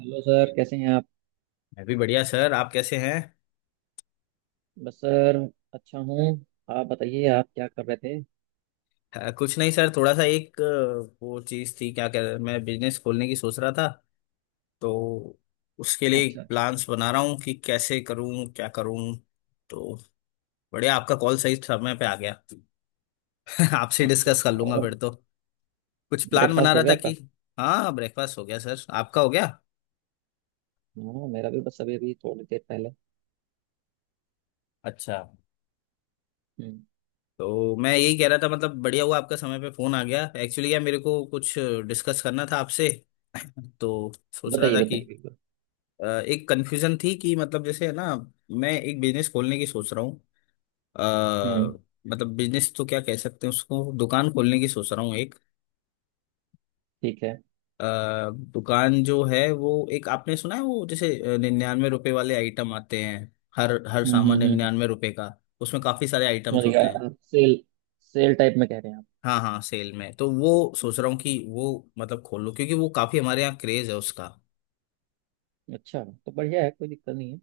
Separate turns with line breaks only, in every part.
Hello sir, कैसे हैं आप?
मैं भी बढ़िया सर आप कैसे हैं।
बस सर, अच्छा हूँ। आप बताइए, आप क्या कर रहे थे?
कुछ नहीं सर थोड़ा सा एक वो चीज़ थी क्या कह मैं बिजनेस खोलने की सोच रहा था तो उसके लिए
अच्छा, अच्छा।
प्लान्स बना रहा हूँ कि कैसे करूँ क्या करूँ। तो बढ़िया आपका कॉल सही समय पे आ गया। आपसे
अच्छा,
डिस्कस कर
अच्छा।
लूंगा
और
फिर तो। कुछ प्लान बना
ब्रेकफास्ट हो
रहा
गया
था
आपका?
कि। हाँ ब्रेकफास्ट हो गया सर आपका हो गया।
हाँ, मेरा भी बस अभी अभी थोड़ी देर पहले।
अच्छा।
हम्म।
तो मैं यही कह रहा था मतलब बढ़िया हुआ आपका समय पे फोन आ गया एक्चुअली यार मेरे को कुछ डिस्कस करना था आपसे। तो सोच रहा
बताइए,
था कि
बताइए, बिल्कुल।
एक कंफ्यूजन थी कि मतलब जैसे है ना। मैं एक बिजनेस खोलने की सोच रहा हूँ। अ,
हम्म।
मतलब बिजनेस तो क्या कह सकते हैं उसको दुकान खोलने की सोच रहा हूँ एक।
ठीक है।
दुकान जो है वो एक आपने सुना है वो जैसे 99 रुपए वाले आइटम आते हैं। हर हर सामान
हम्म।
99 रुपए का। उसमें काफी सारे
समझ
आइटम्स
गया,
होते हैं।
आप सेल, सेल टाइप में कह रहे हैं आप।
हाँ हाँ सेल में तो वो सोच रहा हूँ कि वो मतलब खोल लूँ क्योंकि वो काफी हमारे यहाँ क्रेज है उसका।
अच्छा, तो बढ़िया है, कोई दिक्कत नहीं है।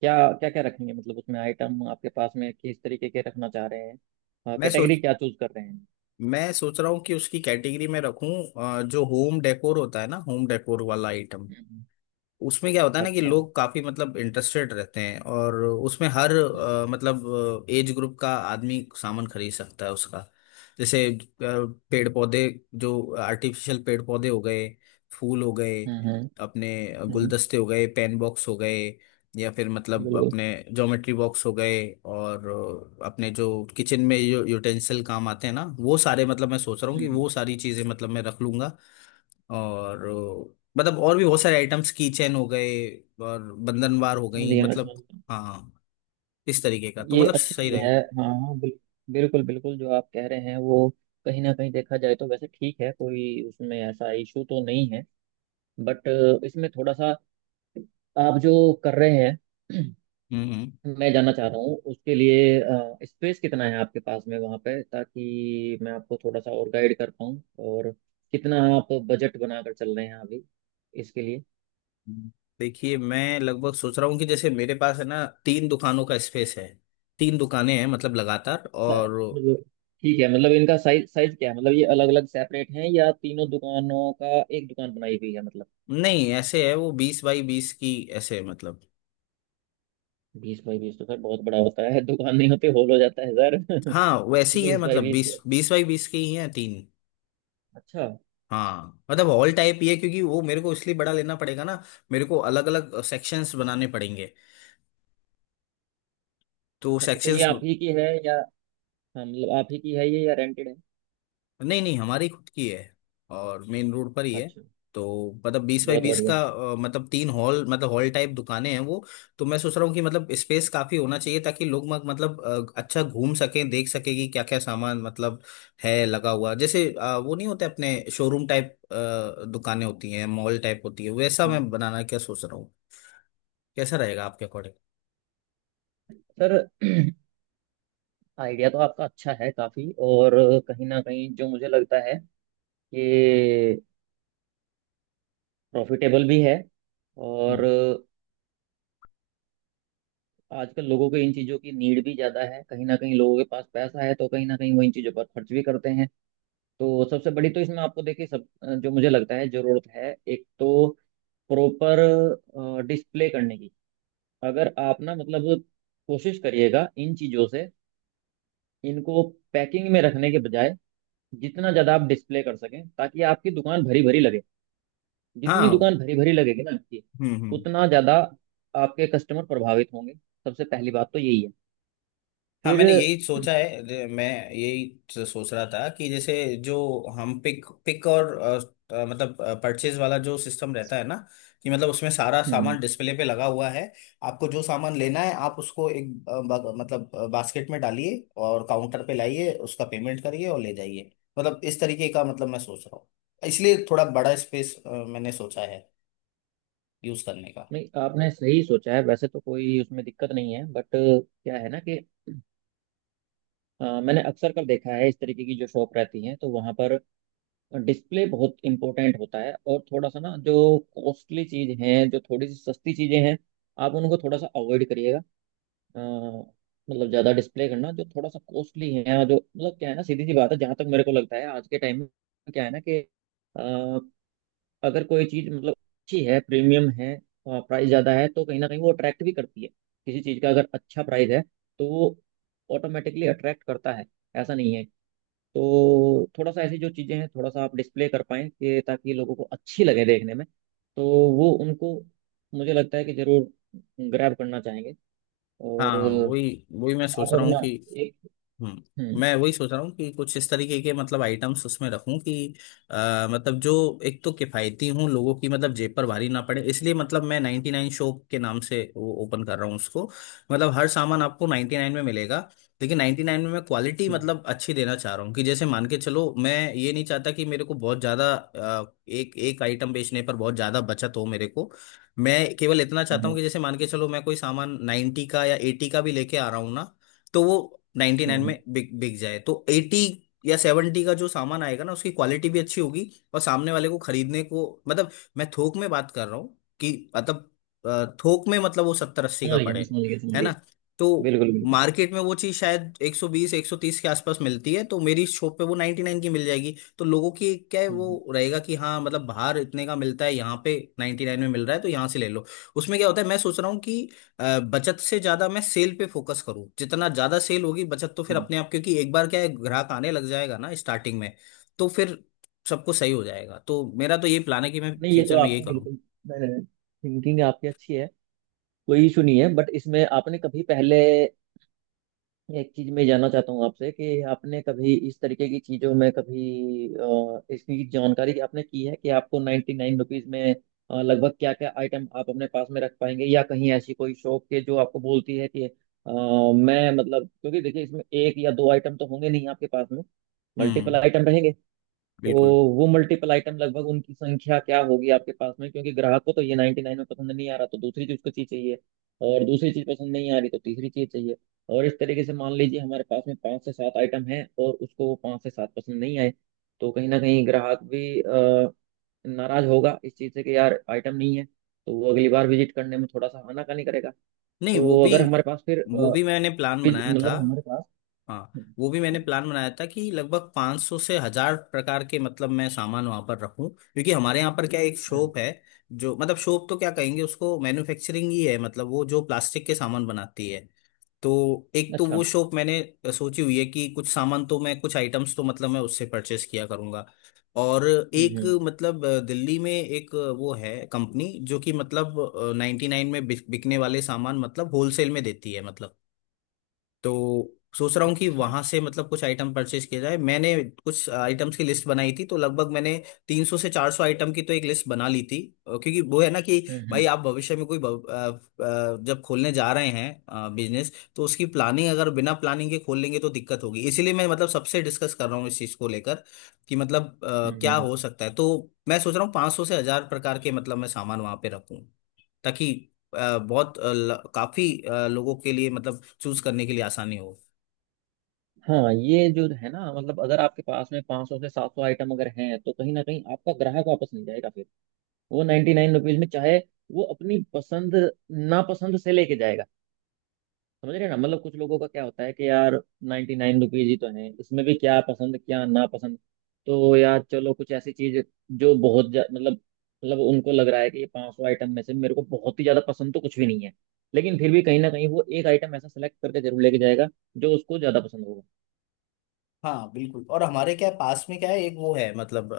क्या क्या क्या रखेंगे, मतलब उसमें आइटम आपके पास में किस तरीके के रखना चाह रहे हैं?
मैं
कैटेगरी
सोच
क्या चूज कर रहे हैं?
मैं सोच रहा हूँ कि उसकी कैटेगरी में रखूँ। जो होम डेकोर होता है ना होम डेकोर वाला आइटम।
हम्म।
उसमें क्या होता है ना कि
अच्छा।
लोग काफी मतलब इंटरेस्टेड रहते हैं और उसमें हर
हम्म
मतलब एज ग्रुप का आदमी सामान खरीद सकता है उसका। जैसे पेड़ पौधे जो आर्टिफिशियल पेड़ पौधे हो गए फूल हो गए
हम्म हम्म,
अपने
हम्म।
गुलदस्ते हो गए पेन बॉक्स हो गए या फिर मतलब
बिल्कुल।
अपने ज्योमेट्री बॉक्स हो गए और अपने जो किचन में जो यूटेंसिल काम आते हैं ना वो सारे मतलब मैं सोच रहा हूँ
हम्म,
कि
हम्म।
वो सारी चीजें मतलब मैं रख लूंगा। और मतलब और भी बहुत सारे आइटम्स की चैन हो गए और बंधनवार हो
समझ
गई
गया, मैं
मतलब।
समझ गया।
हाँ इस तरीके का तो
ये
मतलब
अच्छी
सही
चीज है।
रहे।
हाँ हाँ, बिल्कुल बिल्कुल, जो आप कह रहे हैं वो कहीं ना कहीं देखा जाए तो वैसे ठीक है, कोई उसमें ऐसा इशू तो नहीं है। बट इसमें थोड़ा सा, आप जो कर रहे हैं,
हम्म हम्म,
मैं जानना चाह रहा हूँ उसके लिए स्पेस कितना है आपके पास में वहाँ पे, ताकि मैं आपको थोड़ा सा और गाइड कर पाऊँ। और कितना आप बजट बनाकर चल रहे हैं अभी इसके लिए?
हम्म। देखिए मैं लगभग सोच रहा हूँ कि जैसे मेरे पास है ना तीन दुकानों का स्पेस है। तीन दुकानें हैं मतलब लगातार और।
मतलब ठीक है, मतलब इनका साइज साइज क्या है, मतलब ये अलग अलग सेपरेट हैं या तीनों दुकानों का एक दुकान बनाई हुई है मतलब?
नहीं ऐसे है वो 20x20 की ऐसे मतलब।
बीस बाई बीस तो सर बहुत बड़ा होता है, दुकान नहीं होती होल हो जाता है सर।
हाँ वैसे ही है
बीस बाई
मतलब
बीस
बीस
तो,
बीस बाई बीस की ही है तीन।
अच्छा।
हाँ मतलब हॉल टाइप ही है क्योंकि वो मेरे को इसलिए बड़ा लेना पड़ेगा ना। मेरे को अलग अलग सेक्शंस बनाने पड़ेंगे तो
अच्छा, तो ये
सेक्शंस।
आप ही की है या? हाँ, मतलब आप ही की है ये, या रेंटेड है?
नहीं नहीं हमारी खुद की है और मेन रोड पर ही है।
अच्छा।
तो मतलब बीस बाई
बहुत
बीस
बढ़िया।
का मतलब तीन हॉल मतलब हॉल टाइप दुकानें हैं वो। तो मैं सोच रहा हूँ कि मतलब स्पेस काफी होना चाहिए ताकि लोग मतलब अच्छा घूम सकें देख सके कि क्या क्या सामान मतलब है लगा हुआ जैसे वो नहीं होते अपने शोरूम टाइप दुकानें होती हैं मॉल टाइप होती है वैसा
हम्म।
मैं बनाना क्या सोच रहा हूँ। कैसा रहेगा आपके अकॉर्डिंग।
सर आइडिया तो आपका अच्छा है काफी, और कहीं ना कहीं जो मुझे लगता है कि प्रॉफिटेबल भी है, और आजकल लोगों को इन चीज़ों की नीड भी ज़्यादा है, कहीं ना कहीं लोगों के पास पैसा है, तो कहीं ना कहीं वो इन चीज़ों पर खर्च भी करते हैं। तो सबसे बड़ी तो इसमें आपको देखिए, सब जो मुझे लगता है जरूरत है, एक तो प्रॉपर डिस्प्ले करने की। अगर आप ना मतलब, कोशिश करिएगा इन चीज़ों से, इनको पैकिंग में रखने के बजाय जितना ज़्यादा आप डिस्प्ले कर सकें ताकि आपकी दुकान भरी भरी लगे। जितनी
हाँ
दुकान भरी भरी लगेगी ना आपकी,
हम्म।
उतना ज़्यादा आपके कस्टमर प्रभावित होंगे। सबसे पहली बात तो यही है।
हाँ
फिर,
मैंने यही सोचा है मैं यही सोच रहा था कि जैसे जो हम पिक पिक और मतलब परचेज वाला जो सिस्टम रहता है ना कि मतलब उसमें सारा
हम्म।
सामान डिस्प्ले पे लगा हुआ है। आपको जो सामान लेना है आप उसको एक मतलब बास्केट में डालिए और काउंटर पे लाइए उसका पेमेंट करिए और ले जाइए। मतलब इस तरीके का मतलब मैं सोच रहा हूँ इसलिए थोड़ा बड़ा स्पेस मैंने सोचा है यूज करने का।
नहीं, आपने सही सोचा है, वैसे तो कोई उसमें दिक्कत नहीं है। बट क्या है ना कि मैंने अक्सर कर देखा है, इस तरीके की जो शॉप रहती हैं तो वहाँ पर डिस्प्ले बहुत इंपॉर्टेंट होता है। और थोड़ा सा ना, जो कॉस्टली चीज हैं, जो थोड़ी सी सस्ती चीजें हैं, आप उनको थोड़ा सा अवॉइड करिएगा। अ, मतलब ज़्यादा डिस्प्ले करना जो थोड़ा सा कॉस्टली है, जो मतलब क्या है ना, सीधी सी बात है, जहाँ तक मेरे को लगता है आज के टाइम में, क्या है ना कि अगर कोई चीज मतलब अच्छी है, प्रीमियम है, प्राइस ज्यादा है, तो कहीं ना कहीं वो अट्रैक्ट भी करती है। किसी चीज का अगर अच्छा प्राइस है, तो वो ऑटोमेटिकली अट्रैक्ट करता है, ऐसा नहीं है? तो थोड़ा सा ऐसी जो चीजें हैं थोड़ा सा आप डिस्प्ले कर पाएं कि ताकि लोगों को अच्छी लगे देखने में। तो वो उनको मुझे लगता है कि जरूर ग्रैब करना चाहेंगे। और
हाँ वही वही मैं सोच
आप
रहा हूँ
अपना
कि।
एक, हम्म
मैं वही सोच रहा हूँ कि कुछ इस तरीके के मतलब आइटम्स उसमें रखूं कि मतलब जो एक तो किफ़ायती हूँ लोगों की मतलब जेब पर भारी ना पड़े इसलिए मतलब मैं 99 शॉप के नाम से वो ओपन कर रहा हूँ उसको। मतलब हर सामान आपको 99 में मिलेगा लेकिन 99 में मैं क्वालिटी
हम्म
मतलब अच्छी देना चाह रहा हूँ कि जैसे मान के चलो मैं ये नहीं चाहता कि मेरे को बहुत ज़्यादा एक एक आइटम बेचने पर बहुत ज़्यादा बचत हो मेरे को। मैं केवल इतना चाहता हूँ
हम्म
कि जैसे मान के चलो मैं कोई सामान 90 का या 80 का भी लेके आ रहा हूँ ना तो वो 99 में
हम्म।
बिक बिक जाए तो 80 या 70 का जो सामान आएगा ना उसकी क्वालिटी भी अच्छी होगी और सामने वाले को खरीदने को मतलब मैं थोक में बात कर रहा हूँ कि मतलब थोक में मतलब वो 70-80 का
समझ गया, मैं
पड़े
समझ गया, समझ
है ना।
गया।
तो
बिल्कुल बिल्कुल बिल्कुल।
मार्केट में वो चीज़ शायद 120 130 के आसपास मिलती है तो मेरी शॉप पे वो 99 की मिल जाएगी तो लोगों की क्या है
हम्म हम्म
वो रहेगा कि हाँ मतलब बाहर इतने का मिलता है यहाँ पे 99 में मिल रहा है तो यहाँ से ले लो। उसमें क्या होता है मैं सोच रहा हूँ कि बचत से ज्यादा मैं सेल पे फोकस करूं जितना ज्यादा सेल होगी बचत तो फिर
हम्म।
अपने आप क्योंकि एक बार क्या है ग्राहक आने लग जाएगा ना स्टार्टिंग में तो फिर सबको सही हो जाएगा तो मेरा तो ये प्लान है कि मैं
नहीं ये
फ्यूचर
तो
में यही
आपने
करूं।
बिल्कुल, थिंकिंग आपकी अच्छी है, कोई इशू नहीं है। बट इसमें आपने कभी पहले, एक चीज में जानना चाहता हूँ आपसे कि आपने कभी इस तरीके की चीजों में कभी इसकी जानकारी आपने की है कि आपको 99 रुपीज में लगभग क्या क्या आइटम आप अपने पास में रख पाएंगे, या कहीं ऐसी कोई शॉप के जो आपको बोलती है कि मैं मतलब क्योंकि देखिए, इसमें एक या दो आइटम तो होंगे नहीं आपके पास में, मल्टीपल
हम्म।
आइटम रहेंगे। तो
बिल्कुल।
वो मल्टीपल आइटम लगभग उनकी संख्या क्या होगी आपके पास में? क्योंकि ग्राहक को तो ये 99 में पसंद नहीं आ रहा, तो दूसरी चीज उसको चीज चाहिए। और दूसरी चीज पसंद नहीं आ रही तो तीसरी चीज चाहिए। और इस तरीके से मान लीजिए हमारे पास में 5 से 7 आइटम हैं और उसको वो 5 से 7 पसंद नहीं आए, तो कहीं ना कहीं ग्राहक भी नाराज होगा इस चीज से कि यार आइटम नहीं है, तो वो अगली बार विजिट करने में थोड़ा सा आनाकानी करेगा।
नहीं
तो अगर हमारे पास फिर
वो भी मैंने प्लान बनाया था।
मतलब हमारे पास,
हाँ
हम्म,
वो भी मैंने प्लान बनाया था कि लगभग 500 से हजार प्रकार के मतलब मैं सामान वहां पर रखूं क्योंकि हमारे यहाँ पर क्या एक शॉप है जो मतलब शॉप तो क्या कहेंगे उसको मैन्युफैक्चरिंग ही है मतलब वो जो प्लास्टिक के सामान बनाती है। तो एक तो
अच्छा।
वो शॉप मैंने सोची हुई है कि कुछ सामान तो मैं कुछ आइटम्स तो मतलब मैं उससे परचेस किया करूंगा। और एक
हम्म।
मतलब दिल्ली में एक वो है कंपनी जो कि मतलब 99 में बिकने वाले सामान मतलब होलसेल में देती है मतलब। तो सोच रहा हूँ कि
अच्छा।
वहां से मतलब कुछ आइटम परचेज किया जाए मैंने कुछ आइटम्स की लिस्ट बनाई थी तो लगभग मैंने 300 से 400 आइटम की तो एक लिस्ट बना ली थी। क्योंकि वो है ना कि
हम्म
भाई
हम्म
आप भविष्य में कोई जब खोलने जा रहे हैं बिजनेस तो उसकी प्लानिंग अगर बिना प्लानिंग के खोल लेंगे तो दिक्कत होगी इसीलिए मैं मतलब सबसे डिस्कस कर रहा हूँ इस चीज को लेकर कि मतलब
हम्म
क्या
हम्म।
हो सकता है तो। मैं सोच रहा हूँ 500 से हजार प्रकार के मतलब मैं सामान वहां पे रखूँ ताकि बहुत काफी लोगों के लिए मतलब चूज करने के लिए आसानी हो।
हाँ, ये जो है ना, मतलब अगर आपके पास में 500 से 700 आइटम अगर हैं तो कहीं ना कहीं आपका ग्राहक वापस नहीं जाएगा फिर। वो 99 रुपीज में चाहे, वो अपनी पसंद नापसंद से लेके जाएगा। समझ रहे हैं ना? मतलब कुछ लोगों का क्या होता है कि यार 99 रुपीज ही तो है, इसमें भी क्या पसंद क्या नापसंद। तो यार चलो कुछ ऐसी चीज जो बहुत मतलब उनको लग रहा है कि ये 500 आइटम में से मेरे को बहुत ही ज्यादा पसंद तो कुछ भी नहीं है, लेकिन फिर भी कहीं ना कहीं वो एक आइटम ऐसा सेलेक्ट करके जरूर लेके जाएगा जो उसको ज्यादा पसंद होगा।
हाँ बिल्कुल और हमारे क्या है, पास में क्या है एक वो है मतलब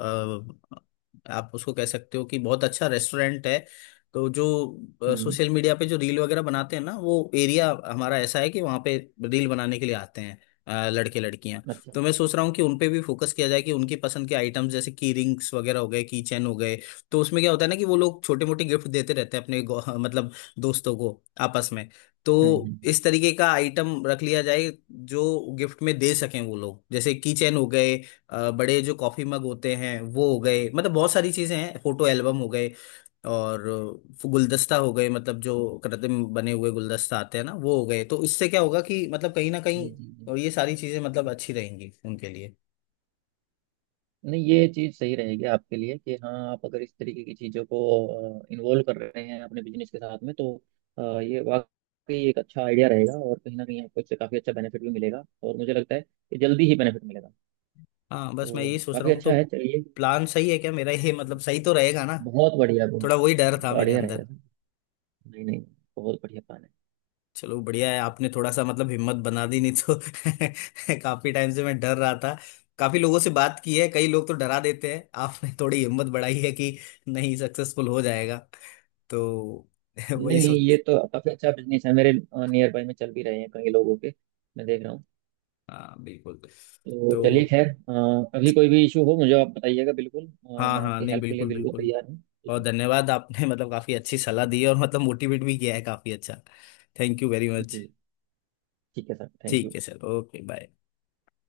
आप उसको कह सकते हो कि बहुत अच्छा रेस्टोरेंट है। तो जो
हम्म।
सोशल मीडिया पे जो रील वगैरह बनाते हैं ना वो एरिया हमारा ऐसा है कि वहाँ पे रील बनाने के लिए आते हैं लड़के लड़कियां।
अच्छा।
तो मैं सोच रहा हूँ कि उन पे भी फोकस किया जाए कि उनकी पसंद के आइटम्स जैसे की रिंग्स वगैरह हो गए की चैन हो गए तो उसमें क्या होता है ना कि वो लोग छोटे मोटे गिफ्ट देते रहते हैं अपने मतलब दोस्तों को आपस में। तो
हम्म हम्म, हम्म।
इस तरीके का आइटम रख लिया जाए जो गिफ्ट में दे सकें वो लोग जैसे की चेन हो गए बड़े जो कॉफी मग होते हैं वो हो गए मतलब बहुत सारी चीजें हैं फोटो एल्बम हो गए और गुलदस्ता हो गए मतलब जो कृत्रिम बने हुए गुलदस्ता आते हैं ना वो हो गए तो इससे क्या होगा कि मतलब कहीं ना
जी
कहीं
जी जी।
ये सारी चीजें मतलब अच्छी रहेंगी उनके लिए।
नहीं ये चीज़ सही रहेगी आपके लिए कि हाँ, आप अगर इस तरीके की चीज़ों को इन्वॉल्व कर रहे हैं अपने बिजनेस के साथ में, तो ये वाकई एक अच्छा आइडिया रहेगा, और कहीं ना कहीं आपको इससे काफ़ी अच्छा बेनिफिट भी मिलेगा, और मुझे लगता है कि जल्दी ही बेनिफिट मिलेगा।
हाँ बस मैं
तो
यही सोच रहा
काफ़ी
हूँ
अच्छा
तो
है। चलिए,
प्लान सही है क्या मेरा ये मतलब सही तो रहेगा ना।
बहुत बढ़िया, बहुत
थोड़ा वही डर था मेरे
बढ़िया
अंदर।
रहेगा। नहीं नहीं, बहुत बढ़िया प्लान है।
चलो बढ़िया है आपने थोड़ा सा मतलब हिम्मत बना दी नहीं तो काफी टाइम से मैं डर रहा था। काफी लोगों से बात की है कई लोग तो डरा देते हैं आपने थोड़ी हिम्मत बढ़ाई है कि नहीं सक्सेसफुल हो जाएगा तो वही
नहीं ये
सोच।
तो काफ़ी अच्छा बिजनेस है, मेरे नियर बाय में चल भी रहे हैं कई लोगों के, मैं देख रहा हूँ।
हाँ बिल्कुल
तो
तो।
चलिए खैर, अभी कोई भी इशू हो मुझे आप बताइएगा बिल्कुल,
हाँ
मैं
हाँ
आपकी
नहीं
हेल्प के लिए
बिल्कुल
बिल्कुल
बिल्कुल।
तैयार हूँ। ठीक
और
है?
धन्यवाद आपने मतलब काफी अच्छी सलाह दी है और मतलब मोटिवेट भी किया है काफी अच्छा। Thank you very much.
जी, ठीक है सर, थैंक
ठीक
यू।
है सर ओके बाय।